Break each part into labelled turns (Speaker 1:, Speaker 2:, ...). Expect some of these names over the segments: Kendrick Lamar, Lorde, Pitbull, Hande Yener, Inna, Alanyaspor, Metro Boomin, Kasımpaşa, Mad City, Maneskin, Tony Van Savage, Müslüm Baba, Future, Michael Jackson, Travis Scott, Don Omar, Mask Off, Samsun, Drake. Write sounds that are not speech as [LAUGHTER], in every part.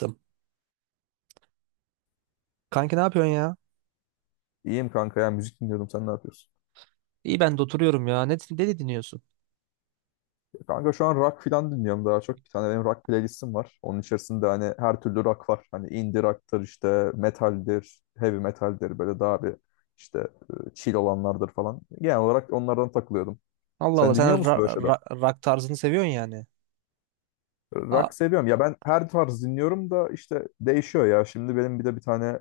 Speaker 1: Yaptım. Kanki ne yapıyorsun ya?
Speaker 2: İyiyim kanka ya, müzik dinliyordum, sen ne yapıyorsun?
Speaker 1: İyi ben de oturuyorum ya. Ne de dinliyorsun?
Speaker 2: Ya kanka şu an rock falan dinliyorum daha çok. Bir tane benim rock playlistim var. Onun içerisinde hani her türlü rock var. Hani indie rock'tır, işte metaldir, heavy metaldir, böyle daha işte chill olanlardır falan. Genel olarak onlardan takılıyordum.
Speaker 1: Allah Allah
Speaker 2: Sen dinliyor
Speaker 1: sen
Speaker 2: musun böyle şeyler?
Speaker 1: rock tarzını seviyorsun yani. A-
Speaker 2: Rock seviyorum. Ya ben her tarz dinliyorum da işte değişiyor ya. Şimdi benim bir de bir tane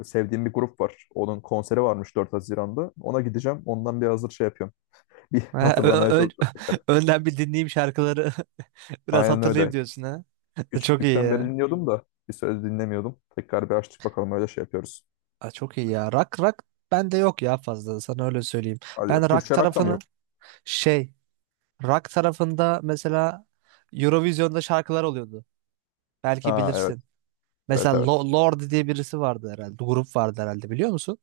Speaker 2: e, sevdiğim bir grup var. Onun konseri varmış 4 Haziran'da. Ona gideceğim. Ondan bir hazır şey yapıyorum. [LAUGHS] Bir
Speaker 1: [LAUGHS] Ö-
Speaker 2: hatırlamaya
Speaker 1: ö-
Speaker 2: çalışıyorum tekrar.
Speaker 1: [LAUGHS] önden bir dinleyeyim şarkıları [LAUGHS] biraz
Speaker 2: Aynen
Speaker 1: hatırlayayım
Speaker 2: öyle.
Speaker 1: diyorsun ha. [LAUGHS] Çok iyi
Speaker 2: Küçüklükten beri
Speaker 1: ya.
Speaker 2: dinliyordum da bir söz dinlemiyordum. Tekrar bir açtık, bakalım öyle şey yapıyoruz.
Speaker 1: Aa, çok iyi ya. Rock rock bende yok ya fazla sana öyle söyleyeyim.
Speaker 2: Hadi ya,
Speaker 1: Ben rock
Speaker 2: Türkçe rock da mı
Speaker 1: tarafını
Speaker 2: yok?
Speaker 1: şey, rock tarafında mesela Eurovision'da şarkılar oluyordu. Belki
Speaker 2: Ha, evet.
Speaker 1: bilirsin. Mesela
Speaker 2: Evet, evet.
Speaker 1: Lorde diye birisi vardı herhalde. Grup vardı herhalde, biliyor musun?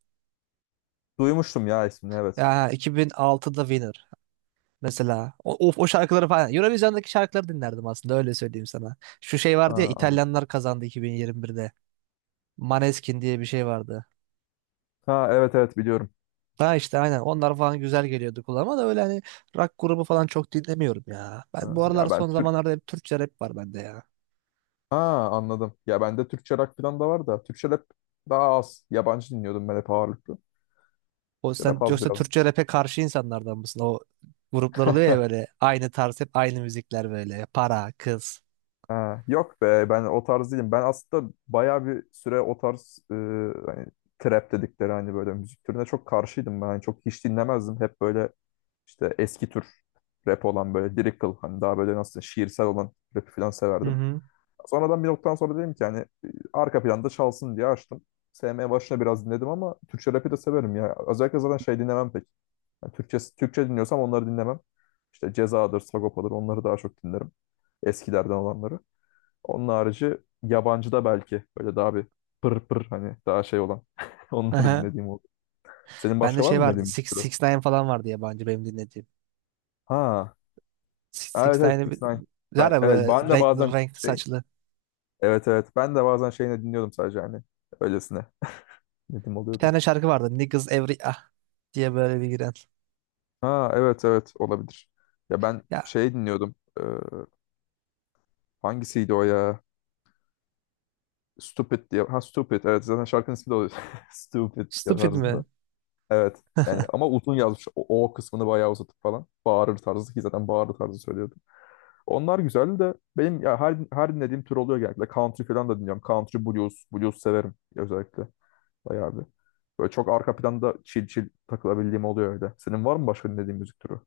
Speaker 2: Duymuştum ya ismini, evet.
Speaker 1: Ya 2006'da Winner. Mesela o şarkıları falan. Eurovision'daki şarkıları dinlerdim aslında, öyle söyleyeyim sana. Şu şey vardı ya,
Speaker 2: Ha, anladım.
Speaker 1: İtalyanlar kazandı 2021'de. Maneskin diye bir şey vardı.
Speaker 2: Ha, evet evet, biliyorum.
Speaker 1: Ha işte aynen onlar falan güzel geliyordu kulağıma da, öyle hani rock grubu falan çok dinlemiyorum ya. Ben
Speaker 2: Ha,
Speaker 1: bu
Speaker 2: ya
Speaker 1: aralar
Speaker 2: ben
Speaker 1: son
Speaker 2: Türk
Speaker 1: zamanlarda hep Türkçe rap var bende ya.
Speaker 2: Ha anladım. Ya bende Türkçe rock falan da var da Türkçe rap daha az. Yabancı dinliyordum ben hep ağırlıklı.
Speaker 1: O
Speaker 2: Türkçe rap
Speaker 1: sen
Speaker 2: az
Speaker 1: yoksa
Speaker 2: biraz.
Speaker 1: Türkçe rap'e karşı insanlardan mısın? O gruplar oluyor ya,
Speaker 2: [LAUGHS]
Speaker 1: böyle aynı tarz hep aynı müzikler böyle. Para, kız.
Speaker 2: Ha, yok be, ben o tarz değilim. Ben aslında bayağı bir süre o tarz hani trap dedikleri hani böyle müzik türüne çok karşıydım ben. Hani çok hiç dinlemezdim. Hep böyle İşte eski tür rap olan, böyle lyrical, hani daha böyle nasıl şiirsel olan rapi falan
Speaker 1: Hı
Speaker 2: severdim.
Speaker 1: hı.
Speaker 2: Sonradan bir noktadan sonra dedim ki arka planda çalsın diye açtım. Sevmeye başına biraz dinledim ama Türkçe rapi de severim ya. Özellikle zaten şey dinlemem pek. Yani Türkçe, Türkçe dinliyorsam onları dinlemem. İşte Ceza'dır, Sagopa'dır, onları daha çok dinlerim. Eskilerden olanları. Onun harici yabancı da belki böyle daha bir pır pır, hani daha şey olan [LAUGHS] onları
Speaker 1: Aha.
Speaker 2: dinlediğim oldu. Senin
Speaker 1: Bende
Speaker 2: başka var
Speaker 1: şey
Speaker 2: mı
Speaker 1: vardı.
Speaker 2: dinlediğin bir
Speaker 1: Six,
Speaker 2: türü?
Speaker 1: Six Nine falan vardı yabancı benim dinlediğim.
Speaker 2: Ha,
Speaker 1: Six
Speaker 2: evet evet, 6
Speaker 1: Nine'ı bir-
Speaker 2: ix.
Speaker 1: Var
Speaker 2: Ben,
Speaker 1: ya
Speaker 2: evet
Speaker 1: böyle
Speaker 2: ben de
Speaker 1: renkli
Speaker 2: bazen
Speaker 1: renkli
Speaker 2: şey,
Speaker 1: saçlı.
Speaker 2: evet evet ben de bazen şeyini dinliyordum, sadece hani öylesine dinlediğim
Speaker 1: Bir
Speaker 2: oluyordu.
Speaker 1: tane şarkı vardı. Niggas Every Ah diye böyle bir giren.
Speaker 2: Ha, evet evet, olabilir. Ya ben
Speaker 1: Ya
Speaker 2: şey dinliyordum. Hangisiydi o ya? Stupid diye. Ha, Stupid, evet, zaten şarkının ismi de oluyor. [LAUGHS] Stupid
Speaker 1: stupid mi?
Speaker 2: tarzında. Evet. Yani ama uzun yazmış. O, o kısmını bayağı uzatıp falan. Bağırır tarzı, ki zaten bağırır tarzı söylüyordu. Onlar güzel de benim ya her dinlediğim tür oluyor genellikle. Country falan da dinliyorum. Country blues, blues severim özellikle. Bayağı bir. Böyle çok arka planda chill chill takılabildiğim oluyor öyle. Senin var mı başka dinlediğin müzik türü?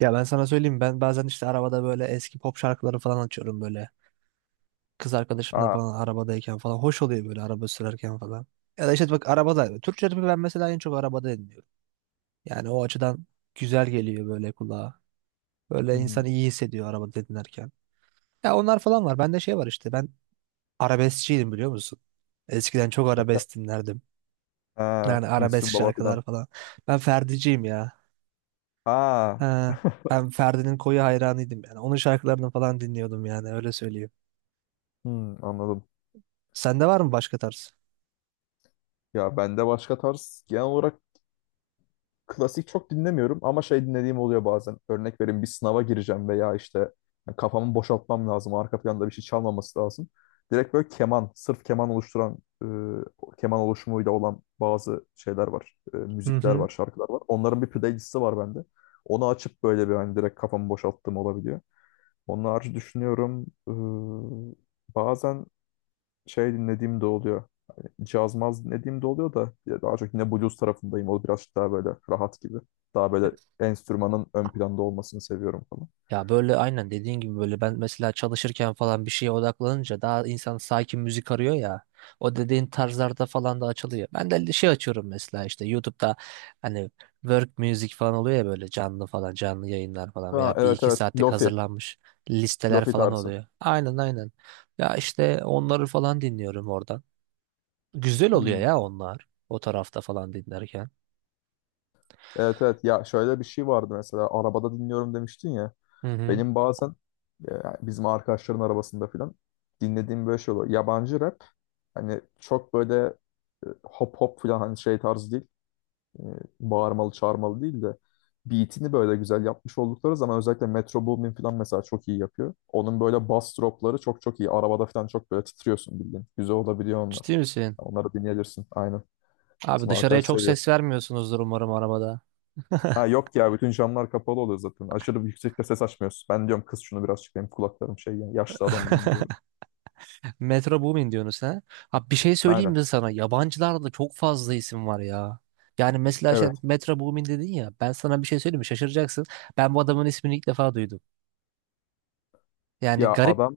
Speaker 1: Ya ben sana söyleyeyim, ben bazen işte arabada böyle eski pop şarkıları falan açıyorum böyle. Kız arkadaşımla
Speaker 2: Ha.
Speaker 1: falan arabadayken falan. Hoş oluyor böyle araba sürerken falan. Ya da işte bak, arabada. Türkçe rapi ben mesela en çok arabada dinliyorum. Yani o açıdan güzel geliyor böyle kulağa. Böyle
Speaker 2: Hı
Speaker 1: insan
Speaker 2: hı.
Speaker 1: iyi hissediyor arabada dinlerken. Ya onlar falan var. Bende şey var işte, ben arabeskçiydim, biliyor musun? Eskiden çok arabesk dinlerdim. Yani
Speaker 2: Ha.
Speaker 1: arabesk
Speaker 2: Müslüm Baba
Speaker 1: şarkılar
Speaker 2: falan.
Speaker 1: falan. Ben Ferdi'ciyim ya.
Speaker 2: Ha.
Speaker 1: Ha,
Speaker 2: [LAUGHS]
Speaker 1: ben Ferdi'nin koyu hayranıydım yani. Onun şarkılarını falan dinliyordum yani, öyle söyleyeyim.
Speaker 2: Hı, anladım.
Speaker 1: Sende var mı başka tarz?
Speaker 2: Ya bende başka tarz genel olarak klasik çok dinlemiyorum ama şey dinlediğim oluyor bazen. Örnek vereyim, bir sınava gireceğim veya işte yani kafamı boşaltmam lazım. Arka planda bir şey çalmaması lazım. Direkt böyle keman, sırf keman oluşturan, keman oluşumuyla olan bazı şeyler var. E,
Speaker 1: Hı
Speaker 2: müzikler
Speaker 1: hı.
Speaker 2: var, şarkılar var. Onların bir playlisti var bende. Onu açıp böyle bir hani direkt kafamı boşalttığım olabiliyor. Onun harici düşünüyorum. Bazen şey dinlediğim de oluyor. Hani caz maz dinlediğim de oluyor da ya daha çok yine blues tarafındayım. O birazcık daha böyle rahat gibi. Daha böyle enstrümanın ön planda olmasını seviyorum falan.
Speaker 1: Ya böyle aynen dediğin gibi, böyle ben mesela çalışırken falan bir şeye odaklanınca daha insan sakin müzik arıyor ya. O dediğin tarzlarda falan da açılıyor. Ben de şey açıyorum mesela işte YouTube'da, hani work music falan oluyor ya böyle, canlı falan canlı yayınlar falan
Speaker 2: Ha,
Speaker 1: veya bir
Speaker 2: evet
Speaker 1: iki
Speaker 2: evet.
Speaker 1: saatlik
Speaker 2: Lofi.
Speaker 1: hazırlanmış listeler
Speaker 2: Lofi
Speaker 1: falan
Speaker 2: tarzı.
Speaker 1: oluyor. Aynen aynen. Ya işte onları falan dinliyorum oradan. Güzel oluyor
Speaker 2: Hmm.
Speaker 1: ya onlar, o tarafta falan dinlerken.
Speaker 2: Evet evet. Ya şöyle bir şey vardı mesela. Arabada dinliyorum demiştin ya.
Speaker 1: Hı hı.
Speaker 2: Benim bazen e, bizim arkadaşların arabasında filan dinlediğim böyle şey oluyor. Yabancı rap. Hani çok böyle hop hop falan hani şey tarzı değil. e, Bağırmalı çağırmalı değil de beatini böyle güzel yapmış oldukları zaman özellikle Metro Boomin falan mesela çok iyi yapıyor. Onun böyle bass dropları çok çok iyi. Arabada falan çok böyle titriyorsun bildiğin. Güzel olabiliyor onlar.
Speaker 1: Ciddi misin?
Speaker 2: Onları dinleyebilirsin. Aynen.
Speaker 1: Abi
Speaker 2: Bizim
Speaker 1: dışarıya
Speaker 2: arkadaş
Speaker 1: çok
Speaker 2: seviyor.
Speaker 1: ses vermiyorsunuzdur umarım arabada.
Speaker 2: Ha yok ya, bütün camlar kapalı oluyor zaten. Aşırı yüksekte ses açmıyorsun. Ben diyorum kız şunu birazcık, benim kulaklarım şey yani, yaşlı adamım ben diyorum.
Speaker 1: [LAUGHS] Metro Boomin diyorsunuz ha? Ha bir şey söyleyeyim
Speaker 2: Aynen.
Speaker 1: mi sana? Yabancılarda çok fazla isim var ya. Yani mesela şey,
Speaker 2: Evet.
Speaker 1: Metro Boomin dedin ya. Ben sana bir şey söyleyeyim mi? Şaşıracaksın. Ben bu adamın ismini ilk defa duydum. Yani
Speaker 2: Ya
Speaker 1: garip.
Speaker 2: adam,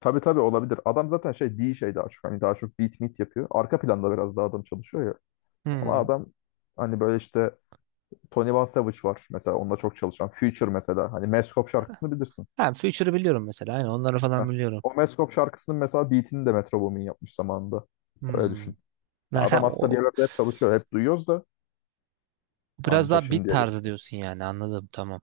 Speaker 2: tabii tabii, olabilir. Adam zaten şey değil, şey daha çok. Hani daha çok beat meet yapıyor. Arka planda biraz daha adam çalışıyor ya. Ama
Speaker 1: Hmm.
Speaker 2: adam hani böyle işte Tony Van Savage var mesela, onunla çok çalışan. Future mesela, hani Mask Off şarkısını bilirsin.
Speaker 1: Ha, Future'ı biliyorum mesela. Aynen onları
Speaker 2: Heh.
Speaker 1: falan biliyorum.
Speaker 2: O Mask Off şarkısının mesela beatini de Metro Boomin yapmış zamanında. Öyle
Speaker 1: Hmm.
Speaker 2: düşün. Ya
Speaker 1: Yani sen
Speaker 2: adam aslında
Speaker 1: o
Speaker 2: bir yerlerde hep çalışıyor. Hep duyuyoruz da
Speaker 1: biraz
Speaker 2: anca
Speaker 1: daha beat
Speaker 2: şimdiye gel.
Speaker 1: tarzı diyorsun yani, anladım tamam.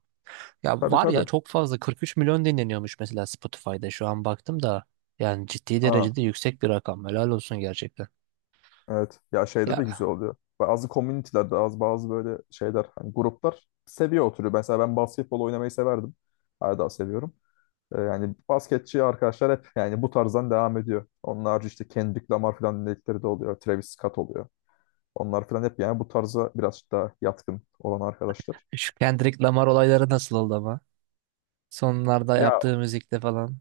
Speaker 1: Ya
Speaker 2: Tabii
Speaker 1: var ya,
Speaker 2: tabii.
Speaker 1: çok fazla 43 milyon dinleniyormuş mesela Spotify'da, şu an baktım da. Yani ciddi
Speaker 2: Ha,
Speaker 1: derecede yüksek bir rakam. Helal olsun gerçekten.
Speaker 2: evet. Ya şeyde de
Speaker 1: Ya
Speaker 2: güzel oluyor. Bazı komünitelerde az, bazı böyle şeyler hani gruplar seviye oturuyor. Mesela ben basketbol oynamayı severdim. Hala daha seviyorum. Yani basketçi arkadaşlar hep yani bu tarzdan devam ediyor. Onun harici işte Kendrick Lamar falan dinledikleri de oluyor. Travis Scott oluyor. Onlar falan hep yani bu tarza biraz daha yatkın olan arkadaşlar.
Speaker 1: şu Kendrick Lamar olayları nasıl oldu ama? Sonlarda
Speaker 2: Ya
Speaker 1: yaptığı müzikte falan.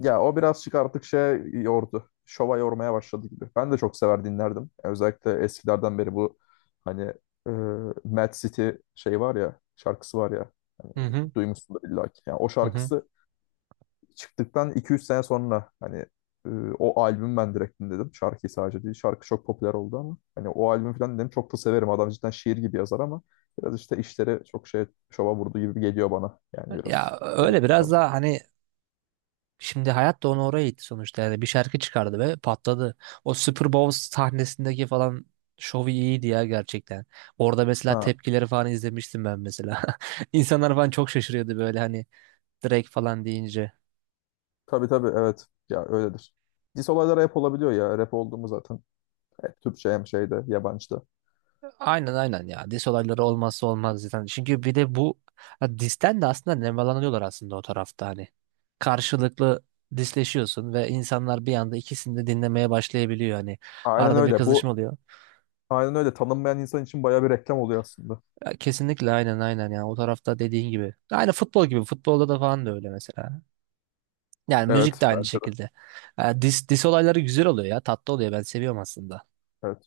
Speaker 2: ya o birazcık artık şey yordu. Şova yormaya başladı gibi. Ben de çok sever dinlerdim. Özellikle eskilerden beri bu hani e, Mad City şey var ya, şarkısı var ya,
Speaker 1: Hı hı.
Speaker 2: duymuşsundur illa ki. Yani o
Speaker 1: Hı hı.
Speaker 2: şarkısı çıktıktan iki üç sene sonra e, o albüm ben direkt dinledim. Şarkıyı sadece değil. Şarkı çok popüler oldu ama hani o albüm falan dedim, çok da severim. Adam cidden şiir gibi yazar ama biraz işte işleri çok şey şova vurdu gibi geliyor bana. Yani
Speaker 1: Ya
Speaker 2: biraz gerek
Speaker 1: öyle, biraz
Speaker 2: fazla.
Speaker 1: daha hani şimdi hayat da onu oraya itti sonuçta. Yani bir şarkı çıkardı ve patladı. O Super Bowl sahnesindeki falan şovu iyiydi ya gerçekten. Orada mesela
Speaker 2: Ha,
Speaker 1: tepkileri falan izlemiştim ben mesela. [LAUGHS] İnsanlar falan çok şaşırıyordu böyle, hani Drake falan deyince.
Speaker 2: tabii tabii, evet. Ya öyledir. Diss olaylar rap olabiliyor ya. Rap oldu mu zaten. Hep Türkçe, hem şeyde yabancıda.
Speaker 1: Aynen aynen ya. Dis olayları olmazsa olmaz zaten. Çünkü bir de bu ha, disten de aslında nemalanıyorlar aslında o tarafta hani. Karşılıklı disleşiyorsun ve insanlar bir anda ikisini de dinlemeye başlayabiliyor hani.
Speaker 2: Aynen
Speaker 1: Arada bir
Speaker 2: öyle.
Speaker 1: kızışma
Speaker 2: Bu
Speaker 1: oluyor.
Speaker 2: aynen öyle. Tanınmayan insan için bayağı bir reklam oluyor aslında.
Speaker 1: Ya, kesinlikle aynen aynen ya. O tarafta dediğin gibi. Aynı futbol gibi. Futbolda da falan da öyle mesela. Yani müzik de
Speaker 2: Evet,
Speaker 1: aynı
Speaker 2: bence de.
Speaker 1: şekilde. Ha, dis olayları güzel oluyor ya. Tatlı oluyor. Ben seviyorum aslında.
Speaker 2: Evet.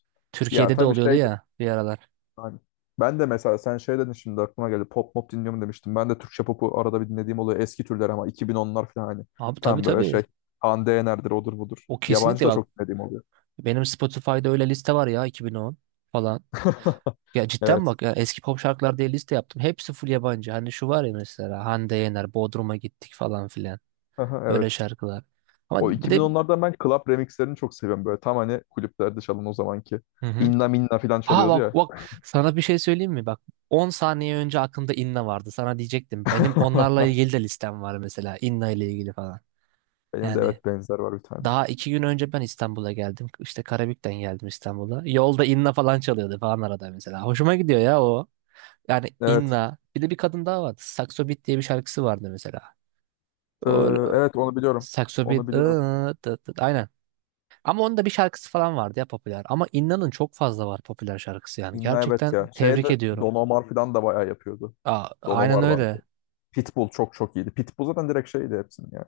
Speaker 2: Ya
Speaker 1: Türkiye'de de
Speaker 2: tabii
Speaker 1: oluyordu
Speaker 2: şey de,
Speaker 1: ya bir aralar.
Speaker 2: yani ben de mesela sen şey dedin, şimdi aklıma geldi. Pop mop dinliyorum demiştim. Ben de Türkçe popu arada bir dinlediğim oluyor. Eski türler ama 2010'lar falan hani.
Speaker 1: Abi tabii
Speaker 2: Tam böyle
Speaker 1: tabii.
Speaker 2: şey. Hande Yener'dir, odur budur.
Speaker 1: O
Speaker 2: Yabancı
Speaker 1: kesinlikle
Speaker 2: da
Speaker 1: bak,
Speaker 2: çok dinlediğim oluyor.
Speaker 1: benim Spotify'da öyle liste var ya, 2010 falan.
Speaker 2: [LAUGHS]
Speaker 1: Ya cidden
Speaker 2: Evet.
Speaker 1: bak ya, eski pop şarkılar diye liste yaptım. Hepsi full yabancı. Hani şu var ya mesela Hande Yener, Bodrum'a gittik falan filan.
Speaker 2: Aha,
Speaker 1: Böyle
Speaker 2: evet.
Speaker 1: şarkılar. Ama
Speaker 2: O
Speaker 1: bir de.
Speaker 2: 2010'lardan ben club remixlerini çok seviyorum böyle. Tam hani kulüplerde çalın o zamanki.
Speaker 1: Hı hı.
Speaker 2: İnna minna falan
Speaker 1: Ha
Speaker 2: çalıyordu
Speaker 1: bak
Speaker 2: ya.
Speaker 1: bak, sana bir şey söyleyeyim mi? Bak, 10 saniye önce aklımda Inna vardı. Sana diyecektim. Benim onlarla
Speaker 2: [LAUGHS]
Speaker 1: ilgili de listem var mesela. Inna ile ilgili falan.
Speaker 2: Benim de
Speaker 1: Yani
Speaker 2: evet benzer var bir tane.
Speaker 1: daha 2 gün önce ben İstanbul'a geldim. İşte Karabük'ten geldim İstanbul'a. Yolda Inna falan çalıyordu falan arada mesela. Hoşuma gidiyor ya, yani
Speaker 2: Evet.
Speaker 1: Inna. Bir de bir kadın daha vardı. Saxo Beat diye bir şarkısı vardı mesela.
Speaker 2: Ee,
Speaker 1: O,
Speaker 2: evet onu biliyorum.
Speaker 1: Saxo
Speaker 2: Onu
Speaker 1: Beat.
Speaker 2: biliyorum.
Speaker 1: Tıt tıt, aynen. Ama onun da bir şarkısı falan vardı ya popüler. Ama Inna'nın çok fazla var popüler şarkısı yani.
Speaker 2: İnna evet
Speaker 1: Gerçekten
Speaker 2: ya.
Speaker 1: tebrik
Speaker 2: Şeyde
Speaker 1: ediyorum.
Speaker 2: Don Omar falan da bayağı yapıyordu.
Speaker 1: Aa,
Speaker 2: Don
Speaker 1: aynen
Speaker 2: Omar vardı.
Speaker 1: öyle.
Speaker 2: Pitbull çok çok iyiydi. Pitbull zaten direkt şeydi hepsinin ya.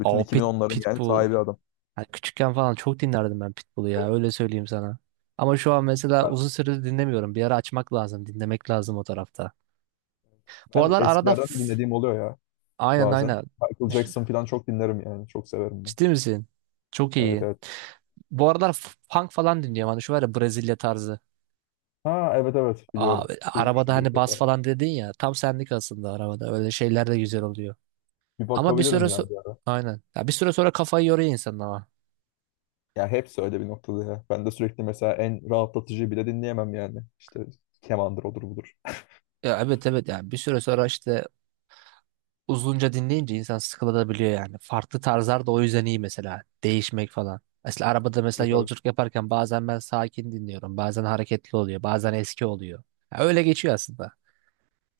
Speaker 2: Bütün
Speaker 1: O
Speaker 2: iki bin onların yani
Speaker 1: Pitbull.
Speaker 2: sahibi adam.
Speaker 1: Yani küçükken falan çok dinlerdim ben Pitbull'u ya. Öyle söyleyeyim sana. Ama şu an mesela
Speaker 2: Ya,
Speaker 1: uzun süredir dinlemiyorum. Bir ara açmak lazım. Dinlemek lazım o tarafta. Bu
Speaker 2: ben
Speaker 1: aralar arada.
Speaker 2: eskilerden de dinlediğim oluyor ya
Speaker 1: Aynen
Speaker 2: bazen.
Speaker 1: aynen.
Speaker 2: Michael Jackson falan çok dinlerim yani. Çok severim ben.
Speaker 1: Ciddi misin? Çok
Speaker 2: Evet
Speaker 1: iyi.
Speaker 2: evet.
Speaker 1: Bu aralar funk falan dinliyorum. Hani şu var ya, Brezilya tarzı.
Speaker 2: Ha, evet evet,
Speaker 1: Aa,
Speaker 2: biliyorum.
Speaker 1: arabada
Speaker 2: Duymuştum bir iki
Speaker 1: hani bas
Speaker 2: defa.
Speaker 1: falan dedin ya. Tam senlik aslında arabada. Öyle şeyler de güzel oluyor.
Speaker 2: Bir
Speaker 1: Ama bir süre
Speaker 2: bakabilirim ya bir ara.
Speaker 1: aynen. Ya bir süre sonra kafayı yoruyor insan ama.
Speaker 2: Ya hepsi öyle bir noktada ya. Ben de sürekli mesela en rahatlatıcı bile dinleyemem yani. İşte kemandır, odur budur.
Speaker 1: Ya evet evet, yani bir süre sonra işte uzunca dinleyince insan sıkılabiliyor yani. Farklı tarzlar da o yüzden iyi mesela. Değişmek falan. Mesela arabada mesela
Speaker 2: Evet evet.
Speaker 1: yolculuk yaparken bazen ben sakin dinliyorum. Bazen hareketli oluyor. Bazen eski oluyor. Ya öyle geçiyor aslında.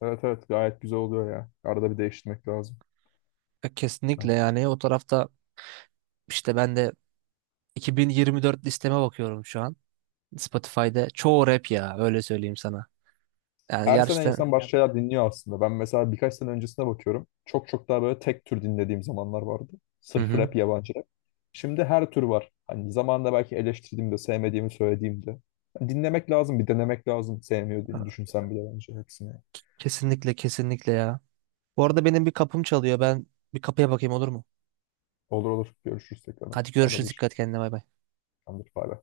Speaker 2: Evet evet, gayet güzel oluyor ya. Arada bir değiştirmek lazım.
Speaker 1: Ya
Speaker 2: Yani
Speaker 1: kesinlikle yani o tarafta işte ben de 2024 listeme bakıyorum şu an. Spotify'da çoğu rap ya, öyle söyleyeyim sana. Yani
Speaker 2: her sene
Speaker 1: gerçekten.
Speaker 2: insan başka şeyler dinliyor aslında. Ben mesela birkaç sene öncesine bakıyorum. Çok çok daha böyle tek tür dinlediğim zamanlar vardı.
Speaker 1: Hı
Speaker 2: Sırf
Speaker 1: hı.
Speaker 2: rap, yabancı rap. Şimdi her tür var. Hani zamanında belki eleştirdiğimde, sevmediğimi söylediğimde. Yani dinlemek lazım, bir denemek lazım. Sevmiyor diye düşünsen bile bence hepsini.
Speaker 1: Kesinlikle kesinlikle ya. Bu arada benim bir kapım çalıyor. Ben bir kapıya bakayım, olur mu?
Speaker 2: Olur olur. Görüşürüz tekrar.
Speaker 1: Hadi görüşürüz. Dikkat
Speaker 2: Haberleşiriz.
Speaker 1: kendine, bay bay.
Speaker 2: Tamamdır. Bay bay.